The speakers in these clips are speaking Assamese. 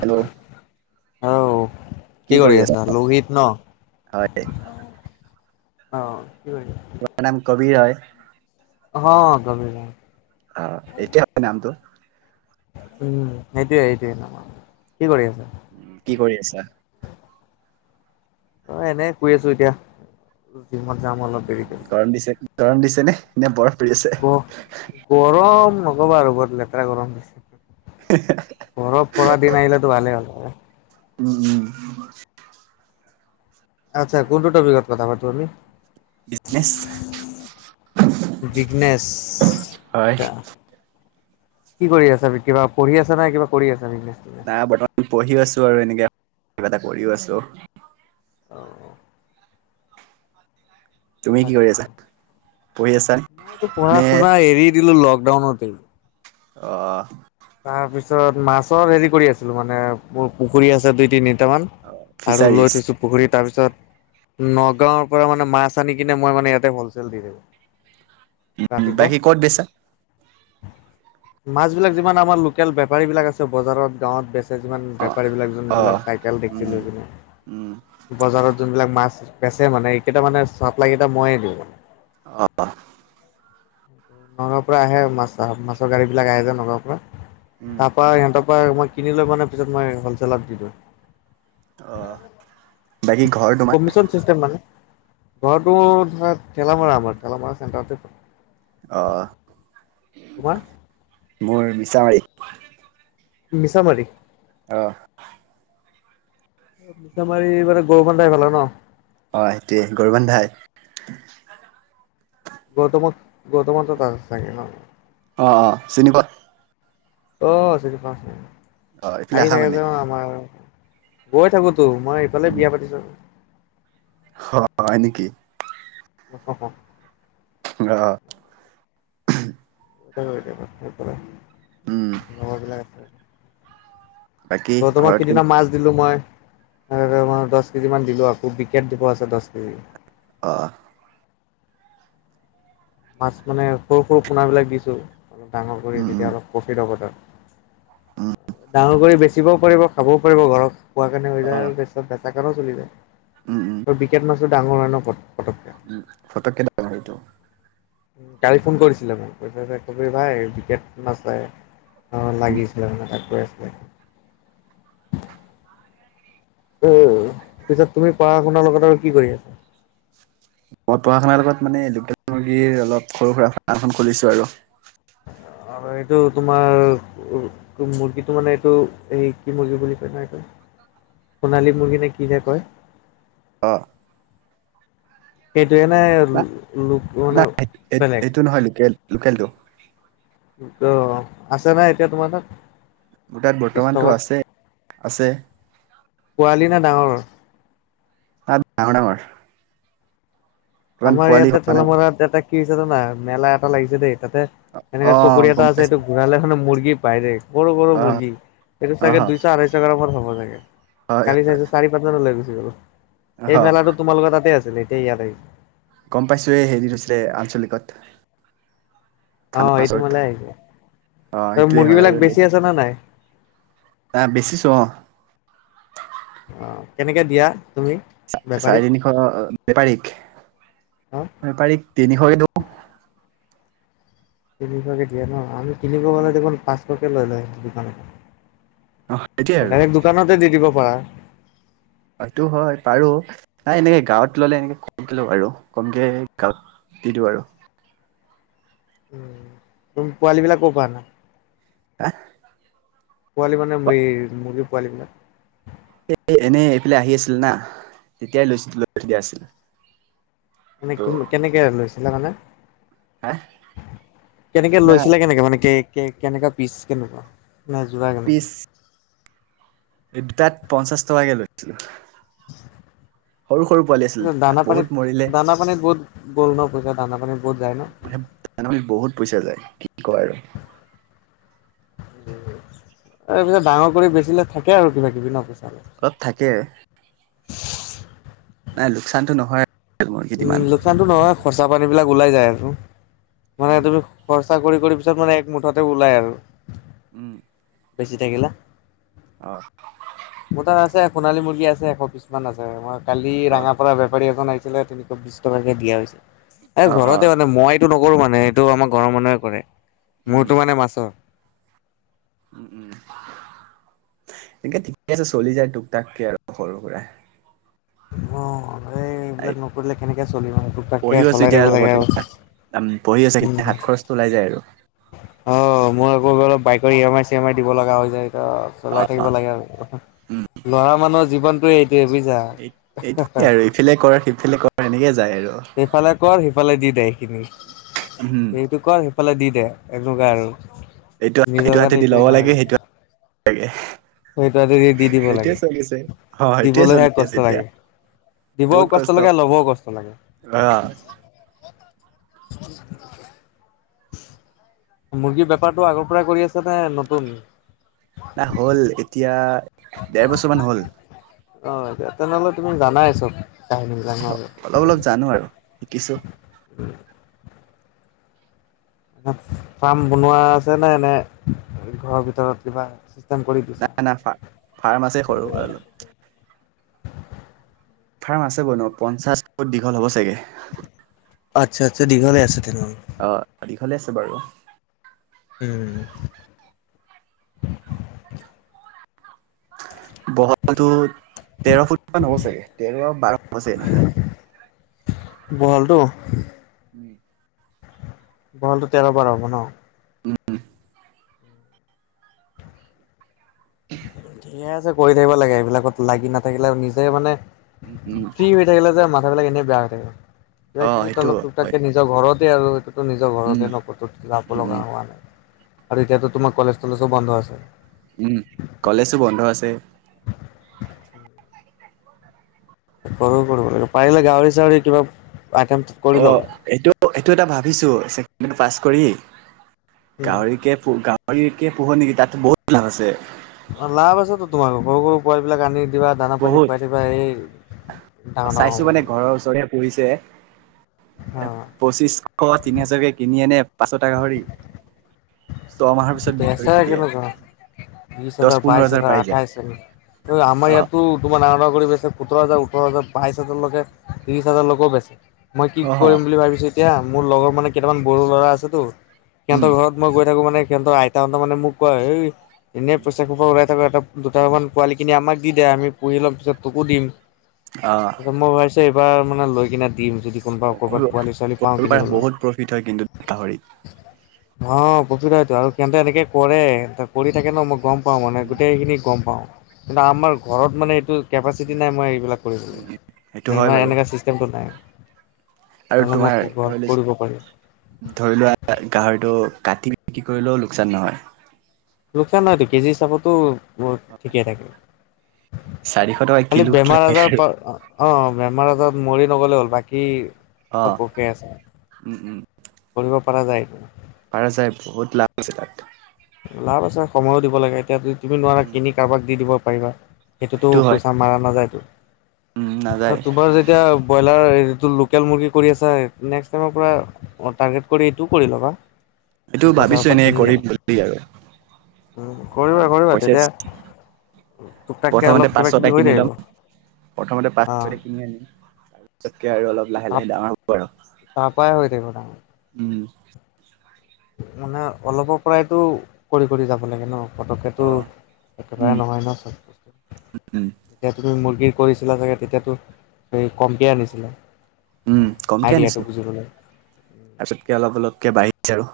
হেল্ল' আও কি কৰি আছা লোহিত ন হয় অহ কি কৰিছ মোৰ নাম কবিৰ হয় অহ কবিৰ হয় অহ একে হয় নামটো উম সেইটোৱে সেইটোৱে কি কৰি আছ কি কৰি আছা? অহ এনে শুই আছো এতিয়া জিমত যাম অলপ দেৰিকে গৰম দিছে গৰম দিছে নে নে বৰফ পৰি আছে গ গৰম নকবা আৰু বৰ লেতেৰা গৰম দিছে হেহু হে বৰফ পৰা দিন আহিলেতো ভালে হ'লে হয় উম উম আচ্ছা কোনটো টপিকত কথা পাতোঁ আমি বিজনেচ বিজনেছ হয়। এটা কি কৰি আছা কিবা পঢ়ি আছা না কিবা কৰি আছা বিজনেছ আ বৰ্তমান পঢ়িও আছো আৰু এনেকে কিবা এটা কৰিও আছো অহ তুমি কি কৰি আচ্ছা আছা, পঢ়ি আছা মইতো পঢ়া নে শুনা এৰি দিলো লকডাউনতেই অহ তাৰ পিছত মাছৰ হেৰি কৰি আছিলো মানে মোৰ পুখুৰী আছে দুই তিনিটা মান আৰু ফিচাৰিজ? লৈ থৈছো পুখুৰীত তাৰপিছত নগাঁৱৰ পৰা মানে মাছ আনি কিনে মই মানে ইয়াতে হলচেল দি দিও উম, ৰাতিপুৱা বাকী ক'ত বেচা? মাছ বিলাক যিমান আমাৰ লোকেল বেপাৰী বিলাক আছে বজাৰত গাঁৱত বে কিছুমান অ' বেপাৰী বিলাক অ'। যোনবিলাক চাইকেল দেখি উম, লৈ কিনে উম, বজাৰত যোনবিলাক মাছ বেচে মানে এইকেইটা মানে চাপ্লাই কেইটা মইয়ে দিওঁ অহ নগাঁৱৰ পৰা আহে মাছ মাছৰ গাড়ী বিলাক আহে যে নগাঁৰ পৰা উম, তাৰ পৰা সিহঁতৰ পৰা মই কিনি লৈ মানে পিছত মই হলচেলত বিক্ৰী কৰো অহ বাকী ঘৰ তোমাৰ মিচন চিষ্টেম মানে ঘৰটো ধৰা ঠেলামৰা আমাৰ ঠেলামৰা চেণ্টাৰ অহ তোমাৰ? মোৰ মিছামাৰি মিছামাৰি অহ মিছা মাৰি এইফালে গৰু বান্ধাই ভাল হয় ন হয় দে গৌৰবান্ধাই গৌমতক গৌমতক ত চাগে ন অহ অহ চিনি পোৱা অহ চিনি পাওঁ চাগে অ এইফালে আহি আহা থাকে মানে যে আমাৰ ঘৰ গৈ থাকোতো মই ইফালে বিয়া পাতিছো হয় হয় নেকি? অ অ লগৰ বিলাক উম আছে [unintelligible] বাকী ত তোমাৰ ঘৰত কোন কেইদিনা মাছ দিলোঁ মই মই দছ কেজিমান দিলোঁ আকৌ বিকেট দিব আছে দচ কেজি অঁ মাছ মানে সৰু সৰু পোণাবিলাক দিছোঁ। অলপ ডাঙৰ কৰি উম তেতিয়া অলপ প্ৰফিট হ'ব তাত উম ডাঙৰ কৰি বেচিবও পিব খাব পাৰিব ঘৰত খোৱা কাৰণে হৈ অ যায় আৰু পিছত বেচা কাৰো চলি যায়। উম উম ত বিকেট মাছটো ডাঙৰ হয় ন পতককে উ পটককে ডাঙৰ হয় সেইটো উ কালি ফোন কৰিছিলে মান কৈছা যে কবি ভাই বিকেট লাগে। অ লাগিছিলে মানে এাক কৈ আছিলে। উ পিছত তুমি পঢ়া শুনাৰ লগত আৰু কি কৰি আছা। মই পঢ়া শুনাৰ লগত মানে লোকেল মুৰ্গীৰ, অলপ সৰু সুৰা ফাম এখন খুলিছোঁ আৰু আৰু এইটো তোমাৰ- উ মুৰ্গীটো মানে এইটো এই কি মুৰ্গী বুলি কয় নহয় এইটো সোণালী মুৰ্গীনে কি হে কয়। অঁ সেইটয়ে নে ন লোক মানে নাই বেলেগ এইটো নহয় লোকেল লোকেলটো ত আছে নাই এতিয়া তোমাৰ তাত মোৰ তাত বৰ্তমানতটো ষ্টকত আছে আছে। পোৱালি নে ডাঙৰ তাত ডাঙৰ ডাঙৰ ইমান আমাৰ পোৱালি ইয়াতে হোৱা নাই ঠেলামৰাত এটা কি হৈছে জনা মেলা এটা লাগিছে দেই তাতে অ এনেকাে চকৰি গম এটা আছে পাইছো এইটো ঘূৰাালে মানে মুূৰ্গী পাই দেই। সৰু বৰু অ মুৰ্গী এইটো অ চাগে দুইশ আঢাইশ গ্ৰামৰ হব চাগে হয় কালি চাই। চাৰি পাঁচমান লৈ গুচি গলো অ এই মেলা তোমালোকৰ তাতে আছিলে এতিয়া ইয়াত আহিলে। গম পাইছোঁৱেই হেৰি নছিলে আঞ্চলিকত অ থানাৰ এইটো উচৰত মেলাই আহিছে। অ সেইটোয়ে হয় আৰু দেই। জানা নাই আহ বেচিছো অ অ কেনেকে দিয়া তুমি? বেপাৰীক চাৰে তিনিশ বেপাৰীক অ বেপাৰীক তিনিশ দিউ তিনিশকে দিয়ে ন আমি তিনিশকে হলে দেখোন পাঁচশকে লৈ লওঁ দোকানৰ পৰা। অ কেতিয়া আৰু ডাইৰেক্ট দোকানতে দি দিব পাৰা। সটো হয় পাৰু তাই এনেকে গাঁৱত ললে এনেকে কমক ল পাৰ কমকে গাঁৱত- সটো আৰু উ তুমি পোৱালী বিলাক ক'ৰ পৰা না। হা পোৱালি মানে ম মুৰ্গী পোৱালিবিলাক। এনেই এইফালে আহি আছিল না তেতিয়াই লৈছিল লৈ থৈ দিয়া আছিল। মানে কিম ত' কেনেকে লৈছিলা মানে? হা কেনেকে না লৈছিলা কেনেকে মানে কে কে কেনেকা পিচ কেনেকুৱা? না যোৱা কেনকা। এই দুতাত পঞ্চাশ টকাকে লৈছিলো। সৰু সৰু পোৱালি আছিল দানা পানীত বহুত মৰিলে দানা পানীত বহুত গ'ল ন পইচা দানা পানী বহুত যায় ন। এনবি বহুত পইচা যায় কি ক আৰু। এই পিছত ডাঙৰ কৰি বেচিলে থাকে আৰু কিবা কিবি ন পইচা অলপ। তাত থাকে। নাই লোকচানতো নহয়। মুৰ্গীত উম ইমান লোকচানতো নহয় খৰচা পানী বিলাক ওলাই যায় আৰু মানে উম তুমি খচ- চাকৰি কৰি পিছত মানে এক মুঠতে ওলাই আৰু। উম, বেছি থাকিলে। অঁ, মোৰ তাত আছে সোণালী মুৰ্গী আছে এশ পিছ মান আছে মই কালি অ ৰাঙা পৰা বেপাৰী এজন আহিছিলে তে- বিশ টকাকে দিয়া হৈছে এ অ অ ঘৰতে মানে মই- টো নকৰো মানে এইটো আমাৰ ঘৰৰ মানুহে কৰে উম মোৰতো মানে মাছৰ। উম উম এনেকে ঠিকে আছে চলি যায় টোক তাককে আৰু সৰু সুৰা। অ' এই এইবিলাক নকৰিলে কেনেকে চলিম আৰু তোক-তাক কে পঢ়িও আছো চলাই এতিয়া থাকিব লাগে লগতে আও। পঢ়ি আছে হাত খৰচটো ওলাই যায় আৰু। অ', মোৰ আকৌ অলপ বাইকৰ ইএমাৰ চিয়েমাৰ দিব লগা হৈ যায়। অ অ চলাই থাকিব লাগে উম আৰু লৰা মানুহৰ জীৱনতো এইটোয়ে বুইজ এইট এইটে আৰু ইফালে কৰ সিফালে কৰ এনেকে যায় আৰু। সিফালে কৰ সিফালে দি দে এইখিনি। উমহু। টো কৰ সিফালে দি দে এনকুৱা আৰু। এইটো নিজৰ এইটো গাত হাতেদি ল'ব একোৱে লাগে নহয়। সেইটো লাগে। সেইটো হতে দি দিব সেইটোৱে লাগে চলিছে অ সেইটোৱে দিবলৈহে চলি কষ্ট আছে এতিয়া লাগে। দিবও কষ্ট লাগে লবও কষ্ট লাগে। অ'। মুৰ্গীৰ বেপাৰটো আগৰ পৰাই কৰি আছ নে নতুন। তা হ'ল এতিয়া দেৰ বছৰ মান হ'ল। অঁ', যা তেনেহলে তুমি জানাই চব কাহিনীবিলাক ন। অলপ অলপ জানো আৰু শিকিছো। ফাৰ্ম বনোৱা আছে নে এনে ঘৰৰ ভিতৰত কিবা। কাম কৰি দিছা। নাই না ফাৰ্ম আছে সৰু অলপ ফাৰ্ম আছে বন পঞ্চাশ ফুট দীঘল হ'ব চাগে। অ আৎচ্ছা আৎচ্ছ দীঘলে আছে তেনেহলে। অ', দীঘলে আছে বাৰু। উম। বহলতো তেৰ ফুটা মান হ'ব চাগে তেৰ বাৰ হৈছে এনেকা। বহলটো। উম, বহলটো তেৰ বাৰ হ'ব ন। ধুনীয়াচে কৰি থাকিব লাগে এইবিলাকত লাগি নাথাকিলে নিজে মানে উম উম। ফ্ৰী হৈ থাকিলে যে মাথা বিলাক এনে বেয়া হৈ থাকে কিবা অ', কিবি সেইটো তাৰলগত তুক হয়। তাককে নিজ নিজৰ ঘৰতে আৰু সেইটোতো নিজৰ উম, ঘৰতে নক যাব উম, লগা উম। হোৱা নাই আৰু এতিয়াতো তোমাৰ কলেজ চলেজও বন্ধ আছে। উম কলেজো বন্ধ আছে। উম। কৰ কৰিব লাগে পাৰিলে গাহৰি চাহৰি কিবা আইটেম কৰি অ', ল'বা। এইটো এইটো এটা ভাবিচো ছেকেণ্ড ইয়াৰ পাছ কৰি উম। গাহৰিকে গাহৰিকে পোহো নেকি তাত বহুত লাভ আছে। অ', লাভ আছে তোমাৰ সৰু সৰু পোৱালী বিলাক আনি দিবা দানা পানী খুৱাই দিবা এই ডাঙৰ ডাঙৰ হ'ব চাইছো মানে এইবিলাক। ঘৰৰ ওচৰৰে পুহিছে অ পঁচিছশ তিনি হোজাৰকে কিনিয়েনে পাঁচটা গাহৰি। ছমাহৰ পিছত বিক্ৰী কৰি দিয়ে। বিশছ দহ হাজাৰ পোন্ধৰ বাইশ হাজাৰ পাই যায় আঠাইছ আমাৰ অ', ইয়াতো তোমাৰ ডাঙৰ ডাঙৰ কৰি বেছে সোতৰ হাজাৰ ওঠৰ হাজাৰ বাইশ হাজাৰলৈকে ত্ৰিশ হাজাৰ লোকও বেচে। মই কি অ', কৰিম বুলি ভাবিছো এতিয়া মোৰ লগৰ মানে কেইটামান বড়ো ল'ৰা আছেতো। উম, সিহতৰ ঘৰত মই গৈ থাকো মানে সিহতৰ আইতাহতে মানে মোক কয় ঐ এনেই পইচা খোপা উৰাই থাক এটা দুটামান পোৱালিকিনি আমাক দি দে আমি পুহি লম পিছত তোকো দিম অ'। ত মই ভাবিছোঁ এইবাৰ মানে লৈ কিনে দিম যদি। কোনোবা অ', ক'ৰবাত কৰিব পোৱালি ছোৱালী পাওঁ কৰিব পাৰে কিনিবলৈ। বহুত প্ৰফিট হয় কিন্তু গাহৰিত। অ', প্ৰফিট হয়তো আৰু সিহতে এনেকে কৰে কৰি থাকে ন মই গম প পাও মানে উম গোটেইখিনি গম পাও কিন্তু আমাৰ ঘৰত মানে এইটো কেপাচিটি নাই মই এইবিলাক উম উম। সেইটো হয় কৰিবলৈমই বাৰু এনেকুৱা ছিষ্টেমটো নাই আৰু নহ'লে মই তোমাৰ ঘৰত ধৰি কৰিব পাৰিম লছ ধৰি লোৱা গাহৰিটো কাটি বিক্ৰী কৰিলেও লোকচান নহয় লোকচান নাইতো কেজি হিচাপতো মোৰ ঠিকেই থাকে। চাৰিশ টকা খালি কিলো কিলো বেমাৰ আজাৰ প অ বেমাৰ আজাৰত মৰি নগলে হ'ল বাকী অ চবকে আছে কৰিব পৰা যায়টো পাৰা যায় বহুত লাভ আছে তাত। লাভ আছে সময়ো দিব লাগে এতিয়া তুমি নোৱাৰা উম। কিনি কাৰোবাক দি দিব পাৰিবা। সেইটোতো সেইটো হয় পইচা মাৰা উম নাযায়তো নাযায় তোমাৰ য এতিয়া ব্ৰইলাৰ সেইটো লোকেল মুৰ্গী কৰি আছা নেক্স টাইমৰ পৰা - টাৰ্গেট কৰি এইটোও কৰি ল'বা। এইটো বজাৰৰ ভাবিছোঁ এনেকে কৰিম বুলি আৰু উম কৰিবা কৰিবা পইচা তেতিয়া টুক টাককে অলপ প্ৰথমতে কিবা পাঁচ কিবি ছটা হৈ কিনি থাকিব লম অ প্ৰথমতে পাঁচ ছটা কিনি আনিম। তাকে আৰু অলপ লাহে তাপ লাহে ডাঙৰ হব আৰু তাৰ পায় হৈ থাকিব ডাঙৰ। উম মানে অলপৰ পৰাইতটো কৰি কৰি যাব লাগে ন। পটকেতো অ একেবাৰে উম নহয় ন চব বস্তু। উম যেতিয়া তুমি মুৰ্গীৰ কৰিছিলা চাগে তেতিয়াতো কমকিয়াই আনিছিলা। উম কমকে আইডিয়াটো আনিছিলো, বুজিবলৈ। তাৰ পিছতকে অলপ অলপকে বাঢ়িছে আৰু।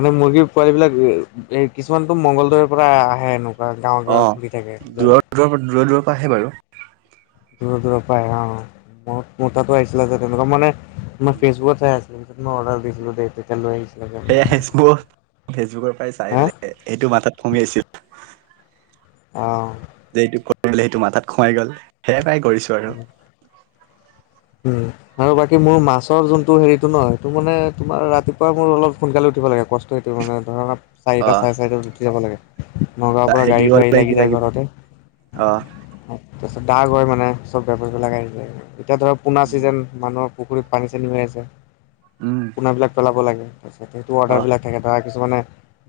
এনে মুৰ্গীৰ পোৱালী বিলাক কিছুমানতো মঙলদৈ পৰা আহে হেনো অঁ, দূৰৰ দূৰৰ পৰা দূৰৰ দূৰৰ পৰা আহে বাৰু। দূৰ দূৰ পৰা অ ম তাতো আহিছিলে যে তেনেকুৱা মানে মাৰ ফেচবুকত চে আছে ত মই অৰ্ডাৰ দিছিলো দে। লৈ আহিছিলে। সে সিহঁতে। ফেচবুক ফেচবুকৰ পৰাই চাই হা বেললেগ এইটো মথাত কমি আছিল। অঁ যে এইটো কৰিবলে সটো মাত খোমাই গ'ল সেয়াই কৰিছো। আৰু উম। উম। আৰু বাকী মোৰ মাছৰ যোনটো হেৰিটো ন, এইটো মানে তোমাৰ ৰাতিপুৱা মোৰ অলপ সোনকালে উঠিব লাগে, কষ্ট ত এইটো মানে ধৰক। চাৰিটা অ', চাৰে চাৰিটাত উঠি যাব লাগে, নগাঁৱৰ পৰা গাড়ীটো আহি লাগি যায় ঘৰতে। অঁহ। তাৰপিছত দাগ হয় মানে চব বেপাৰী বিলাক আহি যায় আৰু এতিয়া ধৰক পোনা উম, চিজন মানুহ পুখুৰীত পানী চানী হৈ আছে, উম পোনাবিলাক পেলাব লাগে তাৰপিছত সেইটো অ', অৰ্ডাৰবিলাক থাকে। ধ কিছুমানে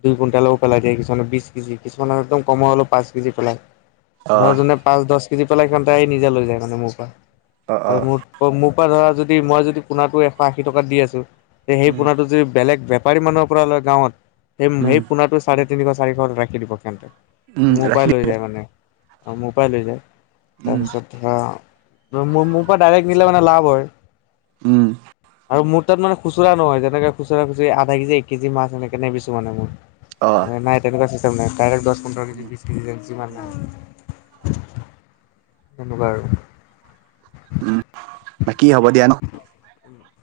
দুই কুইণ্টেলও পেলাই দিয়ে, কিছুমানে বিছ কেজি কিছুমানে একদম কমৰ হ'লেও পাঁচ কেজি পেলায়। ধৰ অ', যোনে পাঁচ দছ কেজি পেলাই সিহঁতে নিজে লৈ যায় মানে মোৰ পৰা অ', আৰু অ', মোৰ মোৰ পৰা ধৰা যদি মই যদি পোনা টো এশ আশী টকাত দি আছো, তে সেই উম, পোনাটো যদি বেলেগ ব বেপাৰী মানুহৰ পৰা লৈ গাঁৱত, সেই উম, সেই পোনাটো চাৰে তিনিশ চাৰিশ ৰাখি দিব তেহেতে উম, মোৰ ৰাখি পৰাই দি লৈ যায় মানে, মোৰ পৰাই লৈ যায়। উম, তাৰপিছত ত, মোৰ মোৰ পৰা ডাইৰেক্ট নিলে মানে লাভ হয়। উম আৰু মোৰ তাত মানে খুচুৰা নহয় যেনেকে খুচুৰা খুচৰি আধা কেজি এক কেজি মাছ এনেকে নিবিছো মানে অ', মই। নাই তেনেকুৱা চিষ্টেম নাই, ডাইৰেক্ট দছ কুন্তল উম, বিশ কেজি হওঁক যিমান হওঁক। তেনেকুৱা আৰু। উম, বাকি হ'ব দিয়া নো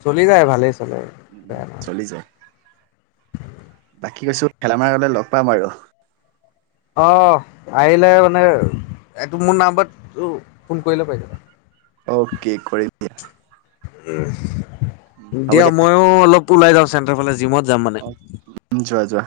চলি যায় ভালে। উম চলি যাই বাকী কৈছো খেলা মাৰ আগলে লগ পাম আৰু। অ আহিলে মানে এইটো মোৰ নাম্বাৰত ফোন কৰিলে পাৰিব। অ'কে কৰিম। উম দিয়া মইও অলপ ওলাই যাওঁ চেণ্টাৰ ফালে জিমত যাম মানে। যোৱা যোৱা।